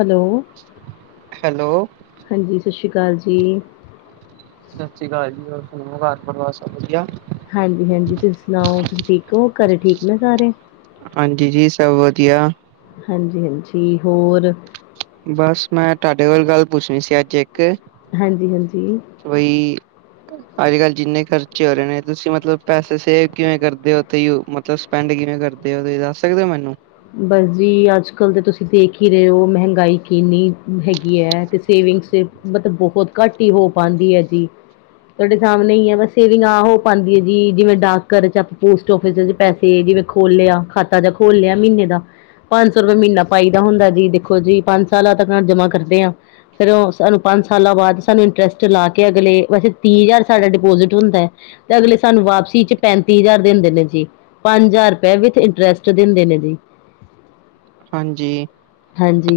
Hello. Hello. ਹਾਂਜੀ ਸਸ਼ੀ ਕਾਲ ਜੀ। ਸਾਸਰੀ ਕਾਲ ਜੀ ਹੋਰ ਸੁਣਾਓ ਘਰ ਪਰਵਾਾਰ ਸਭ ਵਧੀਆ। ਹਾਂਜੀ ਹਾਂਜੀ ਤੁਸੀਂ ਸੁਣਾਓ ਤੁਸੀਂ ਠੀਕ ਓ, ਘਰੇ ਠੀਕ ਨੇ ਸਾਰੇ। ਹਾਂਜੀ ਜੀ ਸਭ ਵਧੀਆ। ਹਾਂਜੀ ਹਾਂਜੀ ਹੋਰ। ਬਸ ਮੈਂ ਤਾਡੇ ਕੋ ਗੱਲ ਪੁੱਛਣੀ ਸੀ ਅੱਜ ਇੱਕ। ਹਾਂਜੀ ਹਾਂਜੀ। ਵਈ ਅੱਜ ਕੱਲ੍ਹ ਜਿੰਨੇ ਖਰਚੇ ਹੋ ਰਹੇ ਨੇ, ਤੁਸੀਂ ਮਤਲਬ ਪੈਸੇ ਸੇਵ ਕਿਵੇਂ ਕਰਦੇ ਹੋ ਤੁਈ ਮਤ ਤੋ ਸਪੈਂਡ ਕਿਵੇਂ ਕਰਦੇ ਹੋ ਤੇ ਦੱਸ ਸਕਦੇ ਓ ਮੈਨੂੰ। ਬਸ ਜੀ ਅੱਜ ਕੱਲ੍ਹ ਤੇ ਤੁਸੀਂ ਦੇਖ ਈ ਰਏ ਓ ਮਹਿਗਾਈ ਕਿੰਨੀ ਹੈਗੀ ਐ ਤੇ ਸੇਵਿੰਗ ਫੇਰ ਮਤਬ ਬੋਹਤ ਘੱਟ ਈ ਹੋ ਪਾਂਦੀ ਐ ਜੀ। ਤੁਆਡੇ ਸਾਮਣੇ ਈ ਐ ਬਸ ਸੇਵਿੰਗ ਆ ਹੋ ਪਾਂਦੀ ਏ ਜੀ, ਜਿਵੇਂ ਡਾਕ ਘਰ 'ਚ ਆਪਾ ਪੋਸ ਟੋਫੇ 'ਚ ਪੈਸੇ ਜਿਵੇਂ ਖੋਲ੍ਹਿਆ, ਖਾਤਾ ਜਾਂ ਖੋਲ ਲਿਆ ਮੀਨੇ ਪੰਜ ਸੌ ਰੁਪਿਆ ਮੀਨਾ ਪਾਈ ਦਾ ਹੁੰਦਾ ਜੀ ਦੇਖੋ ਜੀ ਪੰਜ ਸਾਲਾਂ ਤਕਾ ਜਮਾ ਕਰਦੇ ਆਂ। ਫਿਰ ਓ, ਸਾਨੂੰ ਪੰਜ ਸਾਲਾਂ ਬਾਅਦ, ਸਾਨੂੰ ਇੰਟਰਸਟ ਲਾ ਕੇ ਅਗਲੇ, ਵੈਸੇ ਤੀਹ ਹਜ਼ਾਰ ਸਾਡਾ ਡਿਪੋਜ਼ਿਟ ਹੁੰਦਾ ਐ। ਤੇ ਅਗਲੇ ਸਾਨੂੰ ਵਾਪਸੀ ਚ ਪੈਂਤੀ ਹਜ਼ਾਰ ਦਿੰਦੇ ਨੇ ਜੀ। ਪੰਜ ਹਜ਼ਾਰ ਰੁਪਏ, ਵਿਚ ਇੰਟਰਸਟ ਦਿੰਦੇ ਨੇ ਜੀ। ਹਾਂਜੀ। ਹਾਂਜੀ,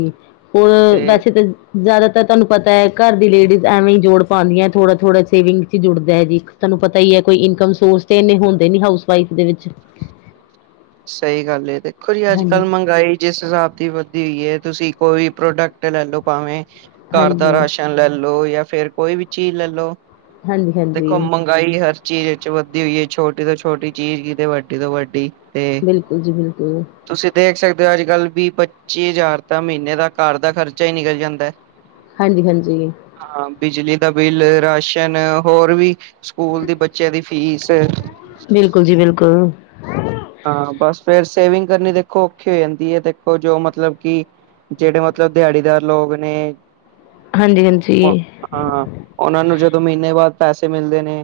ਹੋਰ ਤੇ ਵੈਸੇ ਤਾਂ ਜ਼ਿਆਦਾਤਰ ਤੁਹਾਨੂੰ ਪਤਾ ਐ, ਘਰ ਦੀ ਲੇਡੀਜ਼ ਐਵੇਂ ਈਂ ਜੋੜ ਪਾਂਦੀਆਂ ਐ, ਥੋੜਾ-ਥੋੜਾ ਸੇਵਿੰਗ ਚ ਜੁੜਦਾ ਐ ਜੀ। ਤਾਨੂੰ ਪਤਾ ਈ ਐ, ਕੋਈ ਇਨਕਮ ਸੋਰਸ ਤੇ ਇੰਨੇ ਹੁੰਦੇ ਨੀ ਹਾਊਸ ਵਈਫ ਦੇ ਵਿੱਚ। ਸਹੀ ਗੱਲ ਏ, ਦੇਖੋ ਜੀ ਹਾਂਜੀ ਅੱਜ-ਕੱਲ ਮੰਗਾਈ ਜਿਸ ਹਿਸਾਬ ਦੀ ਵਧਦੀ ਹੋਈ ਐ, ਤੁਸੀਂ ਕੋਈ ਪ੍ਰੋਡਕਟ ਲੈਲੋ ਭਾਵੇਂ। ਘਰ ਦਾ ਹਾਂਜੀ ਰਾਸ਼ਨ ਲੈ ਲੋ, ਜਾਂ ਫੇਿਰ ਕੋਈ ਵੀ ਚੀਜ਼ ਲੈ ਲੋ, ਹਾਂਜੀ ਹਾਂਜੀ ਦੇਖੋ ਮੰ। ਗਾਈ ਹਰ ਚੀਜ਼ ਵਿਚ ਵੱਦਧੀ ਹੋਈ ਐ, ਛੋਟੀ ਤੋਂ ਛੋਟੀ ਚੀਜ਼ ਕਿਤੇ ਵੱਡੀ, ਤੋਂ ਵੱਡੀ। ਤੇ ਬਿਲਕੁਲ ਜੀ ਬਿਲਕੁਲ। ਤੁਸੀਂ ਦੇਖ ਸਕਦੇ ਹੋ ਅੱਜ-ਕੱਲ੍ਹ ਵੀ-ਪੱਚੀ ਹਜ਼ਾਰ ਤਾਂ ਮਹੀਨੇ ਦਾ ਘਰ ਦਾ ਖਰਚਾ ਈ ਨਿਕਲ ਜਾਂਦਾ ਐ। [inaudible] ਹਾਂਜੀ-ਹਾਂਜੀ। ਹਾਂ, ਬਿਜਲੀ ਦਾ ਬਿੱਲ, ਰਾਸ਼ਨ ਹੋਰ ਵੀ ਸਕੂਲ ਦੀ ਬੱਚਿਆਂ ਦੀ ਫ਼ੀਸ। ਬਿਲਕੁਲ ਜੀ ਬਿਲਕੁਲ। ਹਾਂ ਬਸ ਫੇਰ ਸੇਵਿੰਗ ਕਰਨੀ ਦੇਖੋ ਔਖੀ ਹੋ ਜਾਂਦੀ ਐ, ਦੇਖੋ ਜੋ ਮਤਲਬ ਕਿ। ਜਿਹੜੇ ਮਤਲਬ ਦਿਹਾੜੀਦਾਰ ਲੋਗ ਨੇ। ਹਾਂਜੀ - ਹਾਂਜੀ। ਹਾਂ, ਓਨਾਂ ਨੂੰ ਜਦੋਂ ਮਹੀਨੇ ਬਾਅਦ ਪੈਸੇ ਮਿਲਦੇ ਨੇ।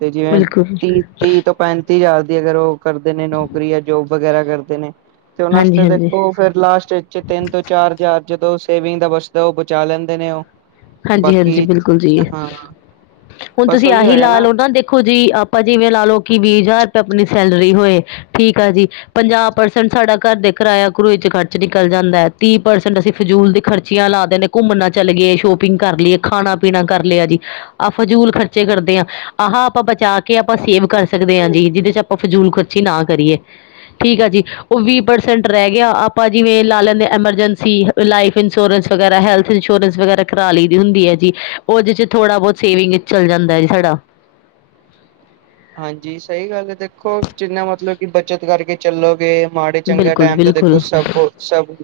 ਤੇ ਜਿਵੇਂ ਬਿਲਕੁਲ ਤੀਹ-ਤੀਹ ਤੋਂ ਪੈਂ। ਤੀ ਹਜਾਰ ਦੀ ਅਗਰ ਉਹ ਕਰਦੇ ਨੇ ਨੌਕਰੀ, ਜਾਂ ਜੋਬ ਵਗੈਰਾ ਕਰਦੇ ਨੇ, ਤੇ ਉਹਨਾਂ ਹਾਂਜੀ ਵਾਸਤੇ ਹਾਂਜੀ ਦੇਖੋ। ਫੇਰ ਲਾਸਟ ਚ ਤਿੰਨ ਤੋਂ ਚਾਰ ਹਜ਼ਾਰ ਜਦੋਂ ਸੇਵਿੰਗ ਦਾ ਬਚਦਾ ਉਹ ਬਚਾ ਲੈਂਦੇ ਨੇ ਉਹ। ਹਾਂਜੀ-ਹਾਂਜੀ, ਬਾਕੀ ਬਿਲਕੁਲ ਜੀ, ਹਾਂ ਹੁਣ ਬਸ ਤੁਸੀਂ ਉਹੀ ਆਹੀ ਹੈਗਾ ਲਾ ਨਾ ਲੋ ਨ ਦੇ। ਦੇਖੋ ਜੀ, ਆਪਾਂ ਜਿਵੇਂ ਲਾ ਲਓ ਕਿ, ਵੀਹ ਹਜ਼ਾਰ ਤਾਂ ਆਪਣੀ ਸੈਲਰੀ ਹੋਏ, ਠੀਕ ਆ ਜੀ ਪੰਜਾਹ ਪਰਸੈਂਟ ਸਾਡਾ ਘਰ ਦੇ ਕਿਰਾਇਆ-ਕਰੂਏ ਚ ਖਰਚ ਨਿਕਲ ਜਾਂਦਾ ਐ, ਤੀਹ ਪਰਸੈਂਟ ਅਸੀਂ ਫਜ਼ੂਲ ਦੇ ਖਰਚ। ਚੀਆਂ ਲਾ ਦਿੰਨੇ, ਘੁੰਮਣਾ ਚੱਲ ਗਏ, ਸ਼ੋਪਿੰਗ ਕਰ ਲਈ, ਖਾਣਾ ਪੀਣਾ ਕਰ ਲਿਆ ਜੀ। ਆ ਫਜ਼ੂਲ ਖਰਚੇ ਕਰਦੇ ਆ। ਆਹ ਆਪਾਂ ਬਚਾ ਕੇ ਆਪਾਂ ਸੇਵ ਕਰ ਸਕਦੇ ਆਂ ਜੀ ਜਿਹਦੇ ਚ ਆਪਾਂ ਫਜੂਲ ਖਰਚੀ ਨਾ ਕਰੀਏ। ਠੀਕ ਆ ਜੀ। ਉਹ ਵੀਹ ਪਰਸੈਂਟ ਰਹਿ ਗਿਆ ਆਪਾਂ ਜਿਵੇਂ ਲਾ ਲੈਂਨੇ ਐਮਰਜੈਂਸੀ ਲਾਈਫ ਇੰਸ਼ੋਰੈਂਸ। ਵਗੈਰਾ, ਹੈਲਥ ਇੰਸ਼ੋਰੈਂਸ ਵਗੈਰਾ। ਕਰਾ ਲਈ ਦੀ ਹੁੰਦੀ ਐ ਜੀ, ਉਹਦੇ 'ਚ ਥੋੜ੍ਹਾ ਬਹੁਤ ਸੇਵਿੰਗ ਚੱਲ ਜਾਂਦਾ ਐ ਜੀ ਸਾਡਾ। ਹਾਂਜੀ ਸਹੀ ਗੱਲ ਐ, ਦੇਖੋ ਜਿੰਨਾ ਮਤਲਬ ਕਿ ਬੱਚਤ ਕਰਕੇ ਚੱਲੋਗੇ। ਮਾੜੇ-ਚੰਗੇਗਾ ਬਿਲਕੁਲ ਟਾਈਮ ਤੋਂ ਦੇਖੋ ਬਿਲਕੁਲ ਸਭ, ਸਭ,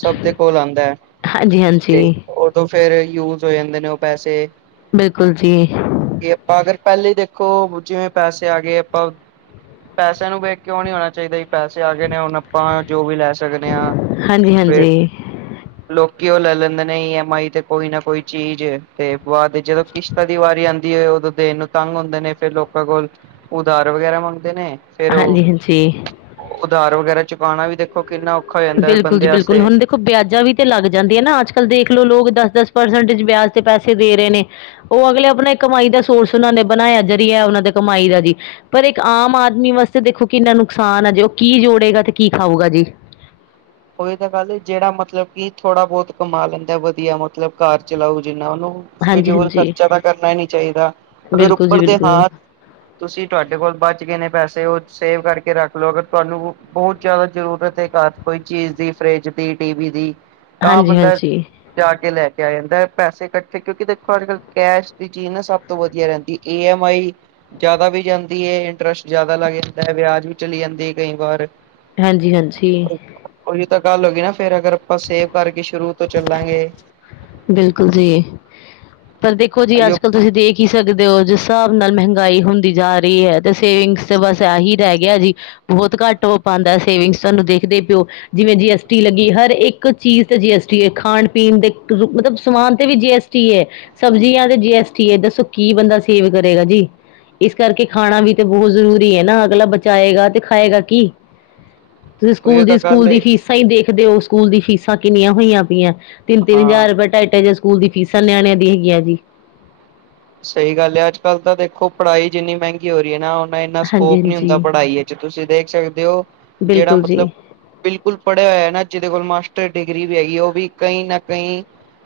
ਸਭ ਦੇ ਕੋਲ ਆਂਦਾ ਐ। ਹਾਂਜੀ-ਹਾਂਜੀ। ਫੇਰ ਯੂਜ ਹੋ ਜਾਂਦੇ ਨੇ ਉਹ ਪੈਸੇ। ਬਿਲਕੁਲ ਜੀ। ਕਿ ਆਪਾਂ ਅਗਰ ਪਹਿਲੇ ਈ ਦੇਖੋ। ਜਿਵੇਂ ਪੈਸੇ ਆ ਗਏ ਆਪਾਂ, ਪੈਸਿਆਂ ਨੂੰ ਵੇਖ ਕੇ ਉਂ ਨੀਂ ਹੋਣਾ ਚਾਹੀਦਾ। ਪੈਸੇ ਆ ਗਏ ਨੇ ਹੁਣ ਆਪਾਂ ਜੋ ਵੀ ਲੈ ਸਕਦੇ ਆਂ ਹਾਂਜੀ ਫਿਰ ਹਾਂਜੀ ਲੋਕੀ ਓ ਲੈ-ਲੈਂਦੇ ਨੇ ਈਐਮ ਆਈ ਤੇ ਕੋਈ ਨਾ ਕੋਈ ਚੀਜ਼ ਤੇ ਬਾਅਦ ਵਿਚ ਜਦੋਂ ਕਿਸਤਾਂ। ਦੀ ਵਾਰੀ ਆਂਦੀ ਐ, ਉਦੋਂ ਦੇਣ ਨੂੰ ਤੰਗ ਹੁੰਦੇ ਨੇ ਫਿਰ ਲੋਕਾਂ ਕੋਲ ਉਧਾਰ ਵਗੈਰਾ ਮੰਗਦੇ ਨੇ। ਫਿਰ ਉਹ ਹਾਂਜੀ ਹਾਂਜੀ ਉਧਾਰ ਵਗੈਰਾ ਚੁਕਾਉਣਾ ਵੀ ਦੇਖੋ ਕਿੰਨਾ ਔਖਾ ਹੋ ਜਾਂਦਾ ਬਿਲਕੁਲ ਜੀ ਬੰਦੇ ਬਿਲਕੁਲ ਵਾਸਤੇ ਹੁਣ ਦੇਖੋ ਵਿਆਜਾਂ ਵੀ ਤੇ ਲੱਗ ਜਾਂਦੀਆਂ ਨਾ ਅੱਜ ਕੱਲ ਦੇਖ ਲੋ ਲੋਕ ਦਸ ਦਸ ਪਰਸੈਂਟਜ ਵਿਆਜ ਤੇ ਪੈਸੇ ਦੇ ਰਹੇ ਨੇ। ਉਹ ਅਗਲੇ ਆਪਣਾ ਕਮਾਈ ਦਾ ਸੋਰਸ ਉਹਨਾਂ ਨੇ ਬਣਾਇਆ ਜ਼ਰੀਆ ਉਹਨਾਂ ਦੇ ਕਮਾਈ ਦਾ ਜੀ ਪਰ ਇੱਕ ਆਮ ਆਦਮੀ ਵਾਸਤੇ ਦੇਖੋ ਕਿੰਨਾ ਨੁਕਸਾਨ ਆ ਜੇ ਉਹ ਕੀ ਜੋੜੇਗਾ ਤੇ ਕੀ ਖਾਊਗਾ ਜੀ। ਉਹੀ ਤਾਂ ਗੱਲ ਜਿਹੜਾ ਮਤਲਬ ਕਿ ਥੋੜਾ ਬਹੁਤ ਕਮਾ ਲੈਂਦਾ ਵਧੀਆ ਮਤਲਬ ਘਰ ਚਲਾਉ ਜਿੰਨਾ ਉਹਨੂੰ ਹਾਂਜੀ ਫਜੂਲ ਹਾਂਜੀ ਖ਼ਰਚਾ ਤਾਂ ਕਰਨਾ ਹੀ ਨਹੀਂ ਚਾਹੀਦਾ ਅਗਰ ਬਿਲਕੁਲ ਜੀ ਉੱਪਰ ਦੇ ਹਾਂ। ਬਿਲਕੁਲ ਤੁਸੀਂ ਤੁਹਾਡੇ ਕੋਲ ਬਚ ਗਏ ਨੇ ਪੈਸੇ ਉਹ ਸੇਵ ਕਰਕੇ ਰੱਖ ਲਓ ਅਗਰ ਤੁਹਾਨੂੰ ਬਹੁਤ ਜ਼ਿਆਦਾ ਜ਼ਰੂਰਤ ਹੈ ਘਰ ਕੋਈ ਚੀਜ਼ ਦੀ ਫਰਿਜ ਦੀ ਟੀਵੀ ਦੀ ਤਾਂ ਹਾਂਜੀ ਬੰਦਾ ਹਾਂਜੀ ਜਾ ਕੇ ਲੈ ਕੇ ਆ ਜਾਂਦਾ ਹੈ ਪੈਸੇ ਇਕੱਠੇ ਕਿਉਂਕਿ ਦੇਖੋ ਅੱਜ ਕੱਲ ਕੈਸ਼ ਦੀ ਚੀਜ਼ ਨਾ ਸਭ ਸਭ ਤੋਂ ਵਧੀਆ ਰਹਿੰਦੀ ਏ ਮਾਈ ਜ਼ਿਆਦਾ ਵੀ ਜਾਂਦੀ ਹੈ ਇੰਟਰਸਟ ਜਿਆਦਾ ਲੱਗ ਜਾਂਦਾ ਹੈ ਵਿਆਜ ਵੀ ਚਲੀ ਜਾਂਦੀ ਹੈ ਕਈ ਵਾਰ ਹਾਂਜੀ-ਹਾਂਜੀ ਛੇ ਉਹੀ ਤਾਂ ਗੱਲ ਹੋ ਗਈ ਨਾ ਫਿਰ ਅਗਰ ਆਪਾਂ ਸੇਵ ਕਰਕੇ ਸ਼ੁਰੂ ਤੋਂ ਚੱਲਾਂਗੇ। ਬਿਲਕੁਲ ਜੀ ਪਰ ਦੇਖੋ ਜੀ ਅੱਜ ਅਈਓ ਕੱਲ ਤੁਸੀਂ ਦੇਖ ਕੀ ਸਕਦੇ ਹੋ ਜਿਸ ਹਿਸਾਬ ਨਾਲ ਮਹਿੰਗਾਈ ਹੁੰਦੀ ਜਾ ਰਹੀ ਹੈ ਤੇ ਸੇਵਿੰਗਸ ਤਾਂ ਬਸ ਇਹੀ ਰਹਿ ਗਿਆ ਜੀ ਬਹੁਤ ਘੱਟ ਉਹ ਪਾਉਂਦਾ ਸੇਵਿੰਗਸ ਸਾਨੂੰ ਦੇਖਦੇ ਪਿਓ ਜਿਵੇਂ ਜੀ ਐਸ ਟੀ ਲੱਗੀ ਹਰ ਇੱਕ ਚੀਜ਼ ਤੇ ਜੀ ਐਸ ਟੀ ਖਾਣ ਪੀਣ ਦੇ ਮਤਲਬ ਸਮਾਨ ਤੇ ਵੀ ਜੀ ਐਸ ਟੀ ਹੈ ਸਬਜ਼ੀਆਂ ਤੇ ਜੀ ਐਸ ਟੀ ਦੱਸੋ ਕੀ ਬੰਦਾ ਸੇਵ ਕਰੇਗਾ ਜੀ ਇਸ ਕਰਕੇ ਖਾਣਾ ਵੀ ਤਾਂ ਬਹੁਤ ਜ਼ਰੂਰੀ ਹੈ ਨਾ ਅਗਲਾ ਬਚਾਏਗਾ ਤੇ ਖਾਏਗਾ ਕੀ। ਤੁਸੀਂ ਉਹੀ ਸਕੂਲ ਦੀ ਤਾਂ ਗੱਲ ਸਕੂਲ ਦੀ ਏ ਫੀਸਾਂ ਹੀ ਦੇਖਦੇ ਹੋ ਸਕੂਲ ਦੀ ਫੀਸਾਂ ਕਿੰਨੀਆਂ ਹੋਈਆਂ ਪਈਆਂ। ਤਿੰਨ-ਤਿੰਨ ਹਾਂ ਹਜ਼ਾਰ ਢਾਈ-ਢਾਈ ਹਜ਼ਾਰ ਸਕੂਲ ਦੀ ਫੀਸਾਂ ਨਿਆਣਿਆਂ ਦੀ ਹੈਗੀਆਂ ਜੀ ਸਹੀ ਗੱਲ ਹੈ ਅੱਜ ਕੱਲ ਤਾਂ ਦੇਖੋ ਪੜ੍ਹਾਈ ਜਿੰਨੀ ਮਹਿੰਗੀ ਹੋ ਰਹੀ ਹੈ ਨਾ ਇੰਨਾ ਹਾਂਜੀ ਸਕੋਪ ਨਹੀਂ ਹੁੰਦਾ ਹਾਂਜੀ ਪੜ੍ਹਾਈ ਵਿੱਚ ਤੁਸੀਂ ਦੇਖ ਸਕਦੇ ਹੋ ਜਿਹੜਾ ਬਿਲਕੁਲ ਜੀ ਮਤਲਬ ਬਿਲਕੁਲ ਪੜਿਆ ਹੋਇਆ ਨਾ ਜਿਹਦੇ ਕੋਲ ਮਾਸਟਰ ਡਿਗਰੀ ਵੀ ਹੈਗੀ ਉਹ ਵੀ ਕਈ ਨਾ ਕਈ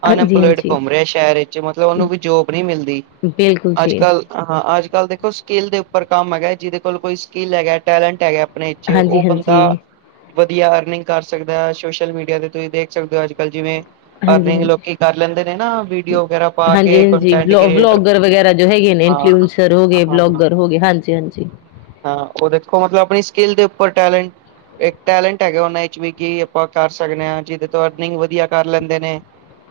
ਹਾਂਜੀ ਅਨਇੰਪਲੋਇਡ ਹਾਂਜੀ ਘੁੰਮ ਰਿਹਾ ਸ਼ਹਿਰ ਵਿੱਚ ਮਤਲਬ ਉਨੂੰ ਵੀ ਜੋਬ ਨੀ ਮਿਲਦੀ। ਬਿਲਕੁਲ ਅੱਜ ਜੀ ਕੱਲ ਹਾਂ ਅੱਜ ਕੱਲ ਦੇਖੋ ਸਕਿੱਲ ਦੇ ਉੱਪਰ ਕੰਮ ਹੈਗਾ ਜਿਹਦੇ ਕੋਲ ਕੋਈ ਸਕਿੱਲ ਹੈਗਾ ਟੈਲੈਂਟ ਹੈਗਾ ਆਪਣੇ ਚ ਹਾਂਜੀ ਉਹ ਬੰਦਾ ਹਾਂਜੀ ਵਧੀਆ ਅਰਨਿੰਗ ਕਰ ਸਕਦਾ ਹੈ ਸੋਸ਼ਲ ਮੀਡੀਆ ਤੇ ਤੁਸੀਂ ਦੇਖ ਸਕਦੇ ਹੋ ਅੱਜ ਕੱਲ ਜਿਵੇਂ ਹਾਂਜੀ ਅਰਨਿੰਗ ਹਾਂਜੀ ਲੋਕੀ ਕਰ ਲੈਂਦੇ ਨੇ ਨਾ ਵੀਡੀਓ ਵਗੈਰਾ ਪਾ ਹਾਂਜੀ ਕੇ ਹਾਂਜੀ ਕੰਟੈਂਟ ਬਲੋ ਕ੍ਰੀਏਟਰ ਬਲੋਗਰ ਵਗੈਰਾ ਜੋ ਹੈਗੇ ਨੇ ਹਾਂ ਇਨਫਲੂਐਂਸਰ ਹੋ ਹਾਂ ਗਏ ਬਲੋਗਰ ਹੋ ਗਏ ਹਾਂਜੀ ਹਾਂਜੀ ਹਾਂ ਉਹ ਦੇਖੋ ਮਤਲਬ ਆਪਣੀ ਸਕਿੱਲ ਦੇ ਉੱਪਰ ਟੈਲੈਂਟ ਇੱਕ ਟੈਲੈਂਟ ਹੈਗਾ ਉਹਨਾਂ ਵਿੱਚ ਵੀ ਕਿ ਆਪਾਂ ਕਰ ਸਕਦੇ ਹਾਂ ਜਿਹਦੇ ਤੋਂ ਅਰਨਿੰਗ ਵਧੀਆ ਕਰ ਲੈਂਦੇ ਨੇ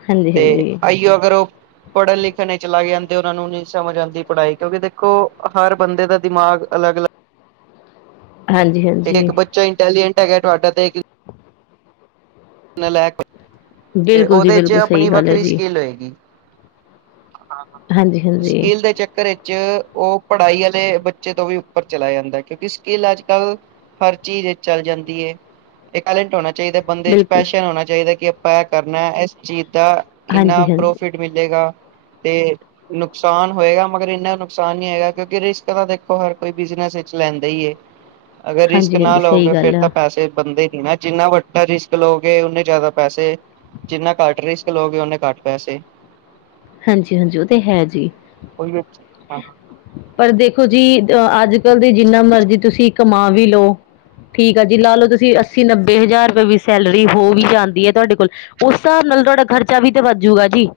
ਹਾਂਜੀ ਤੇ ਹਾਂਜੀ ਆਈਓ ਅਗਰ ਉਹ ਪੜ੍ਹਨ ਲਿਖਣ ਚ ਚਲਾ ਗਨ ਉਹਨਾਂ ਨੂੰ ਨਹੀਂ ਸਮਝ ਆਉਂਦੀ ਪੜ੍ਹਾਈ ਕਿਉਂਕਿ ਦੇਖੋ ਹਰ ਬੰਦੇ ਦਾ ਦਿਮਾਗ ਅਲੱਗ ਅ ਹਾਂਜੀ ਹਾਂਜੀ ਇੱਕ ਬੱਚਾ ਇੰਟੈਲੀਜੈਂਟ ਹੈਗਾ ਤੁਹਾਡਾ ਤੇ ਇੱਕ ਨਾਲਾਇਕ ਤੇ ਬਿਲਕੁਲ ਜੀ ਉਹਦੇ ਚ ਬਿਲਕੁਲ ਆਪਣੀ ਸਹੀ ਗੱਲ ਹੈ ਵੱਖਰੀ ਜੀ ਸਕਿੱਲ ਹੋਏਗੀ। ਹਾਂਜੀ ਹਾਂਜੀ ਸਕੀਲ ਚੱਕਰ ਏ ਚ ਉਹ ਪੜ੍ਹਾਈ ਵਾਲੇ ਬੱਚੇ ਤੋਂ ਵੀ ਉੱਪਰ ਚਲਾ ਜਾਂਦਾ ਹੈ ਕਿਉਂਕਿ ਸਕਿੱਲ ਅੱਜ ਕੱਲ ਹਰ ਚੀਜ਼ ਚੱਲ ਜਾਂਦੀ ਏ ਇਹ ਟੈਲੈਂਟ ਹੋਣਾ ਚਾਹੀਦਾ ਬੰਦੇ ਚ ਬਿਲਕੁਲ ਜੀ ਪੈਸ਼ਨ ਹੋਣਾ ਚਾਹੀਦਾ ਕਿ ਆਪਾਂ ਇਹ ਕਰਨਾ ਇਸ ਚੀਜ਼ ਦਾ ਇੰਨਾ ਹਾਂਜੀ ਹਾਂਜੀ ਪ੍ਰੋਫਿਟ ਮਿਲੇਗਾ ਤੇ ਨੁਕਸਾਨ ਹੋਏਗਾ ਮਗਰ ਇੰਨਾ ਨੁਕਸਾਨ ਨੀ ਹੈਗਾ ਕਿਉਂਕਿ ਰਿਸਕ ਤਾਂ ਦੇਖੋ ਹਰ ਕੋਈ ਬਿਜਨਸ ਵਿੱਚ ਲੈਂਦਾ ਏ ਅਗਰ ਰਿਸਕ ਹਾਂਜੀ ਨਾ ਹਾਂਜੀ ਸਹੀ ਲਓਗੇ ਫਿਰ ਗੱਲ ਤਾਂ ਆ ਪੈਸੇ ਬੰਨ ਦੇ ਨੀ ਨਾ ਜਿੰਨਾ ਵੱਡਾ ਰਿਸਕ ਲਓਗੇ ਉਨੇ ਜ਼ਿਆਦਾ ਪੈਸੇ ਜਿੰਨਾ ਘੱਟ ਰਿਸਕ ਲੳਗੇ ਉਹਨੇ ਘੱਟ ਪੈਸੇ ਹਾਂਜੀ ਹਾਂਜੀ ਉਹ ਤੇ ਹੈ ਜੀ। ਉਹ ਹੀ ਹ ਪਰ ਦੇਖੋ ਜੀ ਅ ਅੱਜ-ਕੱਲ੍ਹ ਦੀ ਜਿੰਨਾ ਮਰਜ਼ੀ ਤੁਸੀਂ ਕਮਾ ਵੀ ਲਓ ਠੀਕ ਆ ਜੀ ਲਾ ਲਓ ਤੁਸੀਂ ਅੱਸੀ-ਨੱਬੇ ਹਜ਼ਾਰ ਰੁਪਏ ਵੀ ਸੈਲਰੀ ਹੋ ਵੀ ਜਾਂਦੀ ਐ, ਤੁਆਡੇ ਕੋਲ ਉਸ ਹਿਸਾਬ ਨਾਲ ਤੁਹਾਡਾ ਖਰਚਾ ਵੀ ਤਾਂ ਵੱਧਜੂਗਾ ਜੀ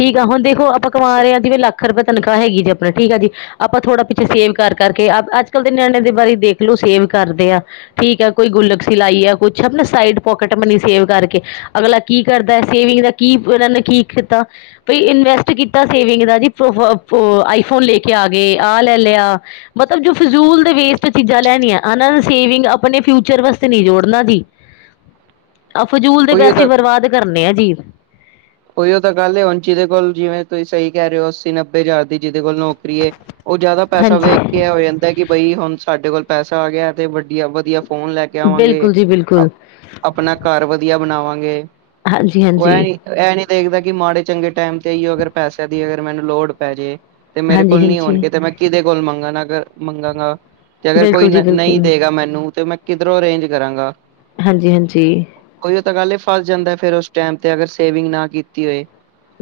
ਠੀਕ ਆ ਹੁਣ ਦੇਖੋ ਆਪਾਂ ਕਮਾ ਲਿਆ ਜਿਵੇਂ ਲੱਖ ਰੁਪਏ ਤਨਖਾਹ ਹੈਗੀ ਜੀ ਆਪਣਾ ਠੀਕ ਹੈ ਜੀ ਆਪਾਂ ਥੋੜਾ ਪਿੱਛੇ ਸੇਵ ਕਰ ਕਰਕੇ, ਅੱਜ-ਕੱਲ੍ਹ ਦੇ ਨਿਆਣੇ ਦੇ ਬਾਰੇ ਦੇਖਲੋ ਸੇਵ ਕਰਦੇ ਆ ਠੀਕ ਹੈ ਕੋਈ ਗੁਲਕ ਸੀ ਲਾਈ ਐ। ਕੁਛ ਨਾ ਸਾਈਡ ਪੋਕਟ ਮਨੀ ਸੇਵ ਕਰਕੇ ਅਗਲਾ ਕੀ ਕਰਦਾ ਐ। ਸੇਵਿੰਗ ਦਾ ਕੀ ਉਹਨਾਂ ਨੇ ਕੀ ਕੀਤਾ? ਬਾਈ ਇਨਵੈਸਟ ਕੀਤਾ ਸੇਵਿੰਗ ਦਾ ਜੀ ਪ ਫ ਫੋ ਆਈਫੋਨ ਲੈ ਕੇ ਆ ਗਏ ਆ ਲੈ ਲਿਆ ਮਤਲਬ ਜੋ ਫਜ਼ੂਲ ਦੇ ਵੇਸਟ ਚੀਜ਼ਾਂ ਲੈਣੀਆਂ ਇਹਨਾਂ ਸੇਵਿੰਗ ਆਪਣੇ ਫਿਊਚਰ ਵਾਸਤੇ ਨਈ ਜੋੜਨਾ ਜੀ। [inaudible] ਆਹ ਫਜ਼ੂਲ ਦੇ ਉਹੀਓ ਪੈਸੇ ਤਾਂ ਬਰਬਾਦ ਕਰਨੇ ਆ ਜੀ। ਉਹੀਓ ਤਾਂ ਗੱਲ ਹੈ ਹੁਣ ਜਿਹਦੇ ਕੋਲ ਜਿਵੇਂ ਤੁਸੀਂ ਸਹੀ ਕਹਿ ਰਹੇ ਹੋ ਅੱਸੀ-ਨੱ ਨੱਬੇ ਹਜਾਰ ਦੀ ਜਿਹਦੇ ਕੋਲ ਨੌਕਰੀ ਏ ਉਹ ਜ਼ਿਆਦਾ ਪੈਸਾ ਵੇਖ ਕੇ ਹਾਂਜੀ ਇਹ ਹੋ ਜਾਂਦਾ ਕਿ ਬਈ ਹੁਣ ਸਾਡੇ ਕੋਲ ਪੈਸਾ ਆ ਗਿਆ ਤੇ ਵਡੀਆ- ਵਧੀਆ ਫੋਨ ਲੈ ਕੇ ਆਵਾਂਗੇ। ਬਿਲਕੁਲ ਜੀ ਬਿਲਕੁਲ ਆਪਣਾ ਘਰ ਵਧੀਆ ਬਣਾਵਾਂਗੇ। ਹਾਂਜੀ ਉਹ ਐ ਹਾਂਜੀ। ਨੀ ਇਹ ਨੀ ਦੇਖਦਾ ਕਿ ਮਾੜੇ ਚੰਗੇ ਟਾਈਮ ਤੇ ਹੀ ਅਗਰ ਪੈਸਿਆਂ ਦੀ ਅਗਰ ਮੈਨੂੰ ਲੋੜ ਪੈ ਜੇ। ਤੇ ਮੇਰੇ ਕੋਲ ਨਈ ਹਾਂਜੀ-ਹਾਂਜੀ, ਹੋਣਗੇ ਤੇ ਮੈਂ ਕਿਹਦੇ ਕੋਲ ਮੰਗਾ ਨਾ ਅਗਰ ਮੰਗਾਂਗਾ। ਤੇ ਅਗਰ ਕੋਈ ਬਿਲਕੁਲ ਜੀ ਨ ਨਈ ਬਿਲਕੁਲ। ਦੇਗਾ ਮੈਨੂੰ ਤੇ ਮੈਂ ਕਿਧਰੋਂ ਅਰੇਂਜ ਕਰਾਂਗਾ। ਹਾਂਜੀ ਹਾਂਜੀ। ਓਈ ਏ ਤਾਂ ਗੱਲ ਐ ਫਸ ਜਾਂਦਾ ਫਿਰ ਉਸ ਟਾਈਮ ਤੇ ਅਗਰ ਸੇਵਿੰਗ ਨਾ ਕੀਤੀ ਹੋਏ।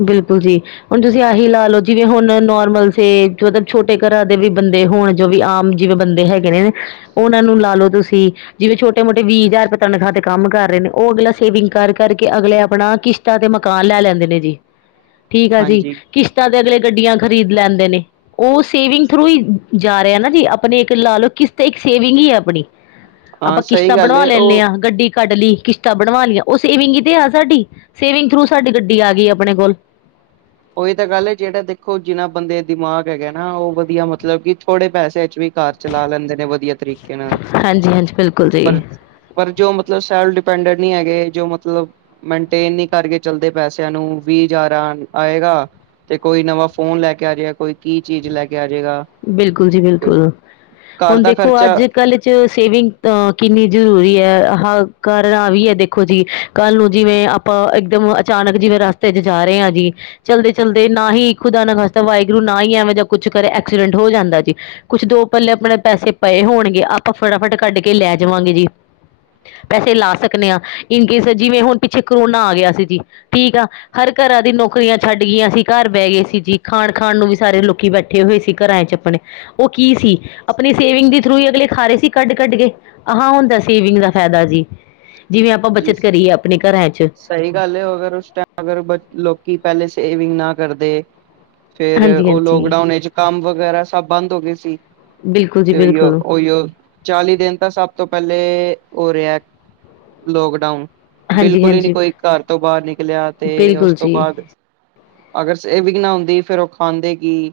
ਬਿਲਕੁਲ ਜੀ। ਹੁਣ ਤੁਸੀਂ ਆਹੀ ਲਾ ਲਓ ਜਿਵੇਂ ਹੁਣ ਨੋਰਮਲ ਸੇ ਮਤਲਬ ਛੋਟੇ ਘਰ ਦੇ ਵੀ ਬੰਦੇ ਹੋਣ ਜੋ ਵੀ ਆਮ ਜਿਵੇਂ ਬੰਦੇ ਹੈਗੇ ਨੇ ਉਹਨਾਂ ਨੂੰ ਲਾ ਲਓ ਤੁਸੀਂ ਜਿਵੇਂ ਛੋਟੇ-ਮੋਟੇ ਵੀਹ ਹਜ਼ਾਰ ਰੁਪਏ ਤਨਖਾਹ ਤੇ ਕੰਮ ਕਰ ਰਹੇ ਨੇ ਉਹ ਅਗਲਾ ਸੇਵਿੰਗ ਕਰਕੇ ਅਗਲੇ ਆਪਣਾ ਕਿਸ਼ ਕਿਸ਼ਤਾਂ ਤੇ ਮਕਾਨ ਲੈ ਲੈਂਦੇ ਨੇ ਜੀ, ਠੀਕ ਆ ਜੀ ਹਾਂਜੀ ਕਿਸ਼ਤਾਂ ਤੇ ਅਗਲੇ ਗੱਡੀਆਂ ਖਰੀਦ ਲੈਂਦੇ ਨੇ ਉਹ ਸੇਵਿੰਗ ਥਰੂ ਹੀ ਜਾ ਰਿਹਾ ਨਾ ਜੀ ਆਪਣੇ ਇੱਕ ਲਾ ਲਓ ਕਿਸਤੇ ਇੱਕ ਸੇਵਿੰਗ ਈ ਹੈ ਆਪਣੀ। [inaudible] ਆਪਾਂ ਸਹੀ ਕਿਸ਼ਤਾਂ ਗੱਲ ਬਣਵਾ ਏ ਲੈਂਨੇ ਉਹ ਆ ਗੱਡੀ ਕੱਢ ਲਈ ਕਿਸ਼ਤਾਂ ਬਣਵਾ ਲਈਆਂ ਉਹ ਸੇਵਿੰਗ ਹੀ ਤੇ ਆ ਸਾਡੀ ਸੇਵਿੰਗ ਥਰੂ ਸਾਡੀ ਗੱਡੀ ਆ ਗਈ ਆਪਣੇ ਕੋਲ ਉਹੀ ਤਾਂ ਗੱਲ ਐ, ਜਿਹੜਾ ਦੇਖੋ ਜਿੰਨਾ ਬੰਦੇ ਦਿਮਾਗ ਹੈਗੇ ਨਾ ਉਹ ਵਧੀਆ ਮਤਲਬ ਕਿ ਥੋੜੇ ਪੈਸੇ ਚ ਵੀ ਘਰ ਚਲਾ ਲੈਂਦੇ ਨੇ ਵਧੀਆ ਤਰੀਕੇ ਨਾਲ, ਹਾਂਜੀ ਹਾਂਜੀ ਬਿਲਕੁਲ ਜੀ ਪਰ ਪਰ ਜੋ ਮਤਲਬ ਸੈਲਫ ਡਿਪੈਂਡਟ ਨਈ ਹੈਗੇ ਜੋ ਮਤਲਬ ਮਨਟੇਨ ਨੀ ਕਰਕੇ ਚਲਦੇ ਪੈਸਿਆਂ ਨੂੰ ਵੀਹ ਹਜ਼ਾਰਾਂ ਆਣ ਆਏਗਾ। ਤੇ ਕੋਈ ਨਵਾਂ ਫੋਨ ਲੈ ਕੇ ਆ ਜਾਏਗਾ ਕੋਈ ਕੀ ਚੀਜ਼ ਲੈ ਕੇ ਆ ਜਾਏਗਾ। ਬਿਲਕੁਲ ਜੀ ਬਿਲਕੁਲ ਘਰ ਹੁਣ ਦਾ ਦੇਖੋ ਖਰਚਾ ਅੱਜ-ਕੱਲ ਚਲੋ ਸੇਵਿੰਗ ਤਾ ਕਿੰਨੀ ਜ਼ਰੂਰੀ ਐ ਆਹਾ ਕਾਰਨ ਆਹ ਵੀ ਐ ਦੇਖੋ ਜੀ। ਕੱਲ੍ਹ ਨੂੰ ਜਿਵੇਂ ਆਪਾਂ ਇੱਕਦਮ ਅਚਾਨਕ ਜਿਵੇਂ ਰਸਤੇ ਚ ਜਾ ਰਹੇ ਆ ਜੀ। ਚਲਦੇ-ਚਲਦੇ ਨਾ ਹੀ ਇੱਕ ਖੁਦਾ ਨਾ ਖਸਦਾ ਵਾਹਿਗੁਰੂ ਨਾ ਹੀ ਐਵੇਂ ਜਾਂ ਕੁੱਛ ਕਰੇ ਐਕਸੀਡੈਂਟ ਹੋ ਜਾਂਦਾ ਜੀ ਕੁਛ ਦੋ ਪੱਲੇ ਆਪਣੇ ਪੈਸੇ ਪਏ ਹੋਣਗੇ ਆਪਾਂ ਫਟਾਫਟ ਕੱਢ ਕੇ ਲੈ ਜਾਵਾਂਗੇ ਜੀ। ਪੈਸੇ ਲਾ ਸਕਦੇ ਆ, ਇਨਕੇਸ ਜਿਵੇਂ ਹੁਣ ਪਿੱਛੇ ਕਰੋਨਾ ਆ ਗਿਆ ਸੀ ਜੀ, ਠੀਕ ਆ ਹਰ ਘਰਾਂ ਦੀ ਨੌਕਰੀਆਂ ਛੱਡ ਗਈਆਂ ਸੀ, ਘਰ ਬਹਿ ਗਏ ਸੀ ਜੀ। ਖਾਣ -ਖਾਣ ਸਾਰੇ ਲੋਕੀ ਬੈਠੇ ਹੋਏ ਸੀ। ਘਰਾਂ ਚ ਆਪਣੇ ਉਹ ਕੀ ਸੀ, ਆਪਣੀ ਸੇਵਿੰਗ ਦੇ ਥਰੂ ਹੀ ਅਗਲੇ ਖਾ ਰਹੇ ਸੀ ਕੱਢ -ਕੱਢ ਕੇ। ਅਹਾਂ ਹੁੰਦਾ ਸੇਵਿੰਗ ਦਾ ਫਾਇਦਾ ਜੀ, ਜਿਵੇਂ ਆਪਾਂ ਜੀ ਬੱਚਤ ਕਰੀਏ ਆਪਣੇ ਘਰਾਂ ਚ। ਸਹੀ ਗੱਲ ਓ ਅਗਰ ਉਸ ਟੈਮ ਅਗਰ ਲੋਕੀ ਪਹਿਲੇ ਸੇਵਿੰਗ ਨਾ ਕਰਦੇ ਫੇਰ ਹਾਂਜੀ ਉਹ ਹਾਂਜੀ ਲੋਕਡਾਊਨ ਵਿੱਚ ਕੰਮ ਵਗੈਰਾ ਸਭ ਬੰਦ ਹੋ ਗਏ ਸੀ। ਬਿਲਕੁਲ ਜੀ ਤੇ ਉਹੀਓ- ਬਿਲਕੁਲ ਉਹੀਓ ਚਾਲੀ ਦਿਨ ਤਾਂ ਸਭ ਤੋਂ ਪਹਿਲੇ ਓ ਰਿਹਾ ਲੋਕਡਾਊਨ, ਹਾਂਜੀ ਬਿਲਕੁਲ ਹੀ ਨੀ ਹਾਂਜੀ ਕੋਈ ਤੋਂ ਬਾਹਰ ਨਿਕਲਿਆ ਤੇ ਬਿਲਕੁਲ ਤੋਂ ਜੀ ਬਾਅਦ ਅਗਰ ਸੇਵਿੰਗ ਨਾ ਹੁੰਦੀ ਫਿਰ ਉਹ ਖਾਂਦੇ ਕੀ?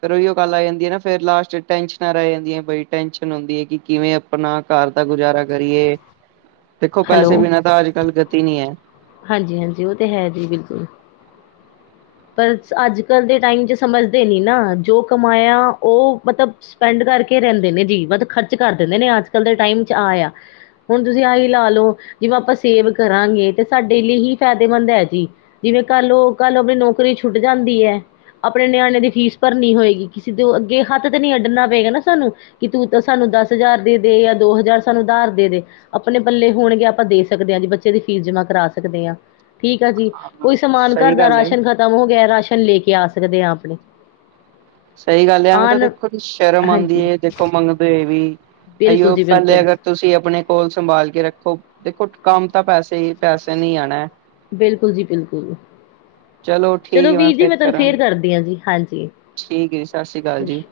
ਫਿਰ ਉਹੀਓ ਗੱਲ ਆ ਜਾਂਦੀ ਹੈ ਨਾ ਫੇਰ ਲਾਸਟ ਟੈਂਨਸਨਾਂ ਰਹਿ ਜਾਂਦੀ ਹੈ ਬਈ ਟੈਨਸ਼ਨ ਹੁੰਦੀ ਹੈ ਕਿ ਕਿਵੇਂ ਆਪਣਾ ਘਰ ਦਾ ਗੁਜ਼ਾਰਾ ਕਰੀਏ, ਦੇਖੋ ਹੈਲੋ ਪੈਸੇ ਬਿਨਾਂ ਤਾਂ ਅੱਜ- ਕੱਲ੍ਹ ਗਤੀ ਨਹੀਂ ਹੈ। ਹਾਂਜੀ- ਹਾਂਜੀ ਉਹ ਤੇ ਹੈ ਜੀ ਬਿਲਕੁਲ। ਪਰ ਅੱਜ- ਕੱਲ ਦੇ ਟਾਈਮ ਚ ਸਮਝਦੇ ਨੀ ਨਾ, ਜੋ ਕਮਾਇਆ ਉਹ ਮਤਲਬ ਸਪੈਂਡ ਕਰਕੇ ਰਹਿੰਦੇ ਨੇ ਜੀ, ਵਧ ਖਰਚ ਕਰ ਦਿੰਦੇ ਨੇ ਅੱਜ- ਕੱਲ ਦੇ ਟਾਈਮ ਚ ਆ, ਆ। ਹੁਣ ਤੁਸੀਂ ਆਹੀ ਲਾ ਲੋਓ, ਜਿਵੇਂ ਆਪਾਂ ਸੇਵ ਕਰਾਂਗੇ ਤੇ ਸਾਡੇ ਲਈ ਹੀ ਫਾਇਦੇਮੰਦ ਹੈ ਜੀ। ਜਿਵੇਂ ਕੱਲ ਓ ਕੱਲ ਆਪਣੀ ਨੌਕਰੀ ਛੁੱਟ ਜਾਂਦੀ ਐ ਆਪਣੇ ਨਿਆਣੇ ਦੀ ਫੀਸ ਭਰਨੀ ਹੋਏਗੀ, ਕਿਸੇ ਤੋਂ ਅੱਗੇ ਹੱਥ ਤੇ ਨੀ ਅੱਡਣਾ ਪਏਗਾ ਨਾ ਸਾਨੂੰ। ਕਿ ਤੂੰ ਤਾਂ ਸਾਨੂੰ ਦਸ ਹਜ਼ਾਰ ਦੇਦੇ ਜਾਂ ਦੋ ਹਜ਼ਾਰ ਸਾਨੂੰ ਆਧਾਰ ਦੇਦੇ। ਆਪਣੇ ਪੱਲੇ ਹੋਣਗੇ ਆਪਾਂ ਦੇ ਸਕਦੇ ਹਾਂ ਜੀ ਬੱਚੇ ਦੀ ਫੀਸ ਜਮਾਂ ਕਰਾ ਸਕਦੇ ਆ, ਠੀਕ ਆ ਜੀ। ਕੋਈ ਸਮਾਨ ਘਰ ਸਹੀ ਦਾ ਗੱਲ ਹੈ ਰਾਸ਼ਨ ਖਤਮ ਹੋ ਗਿਆ, ਰਾਸ਼ਨ ਲੈ ਕੇ ਆ ਸਕਦੇ ਹ ਆਪਣੇ। ਸਹੀ ਗੱਲ ਆ, ਮਤਲਬ ਆਣ ਦੇਖੋ ਜੀ ਸ਼ਰਮ ਆਂਦੀ ਹਾਂਜੀ ਐ ਦੇਖੋ ਮੰਗਦੇ ਹੋ ਵੀ, ਬਿਲਕੁਲ ਅਈਓ ਜੀ ਪਹਿਲੇ ਬਿਲਕੁਲ ਅਗਰ ਤੁਸੀਂ ਆਪਣੇ ਕੋਲ ਸੰਭਾਲ ਕੇ ਰੱਖੋ, ਦੇਖੋ ਕੰਮ ਤਾਂ ਪੈਸੇ ਹੀ ਪੈਸੇ ਨੇ ਹੀ ਆਣਾ। ਬਿਲਕੁਲ ਜੀ ਬਿਲਕੁਲ। ਚਲੋ ਠੀਕ ਐ ਵੀਰ ਜੀ ਫਿਰ ਮੈਂ ਤੁਹਾਨੂੰ ਫੇਰ ਕਰਾਂਗੀ ਕਰਦੀ ਹਾਂ ਜੀ ਹਾਂਜੀ। ਠੀਕ ਐ ਜੀ ਸਤਿ ਸ੍ਰੀ ਅਕਾਲ ਜੀ। ਸਸਰੀ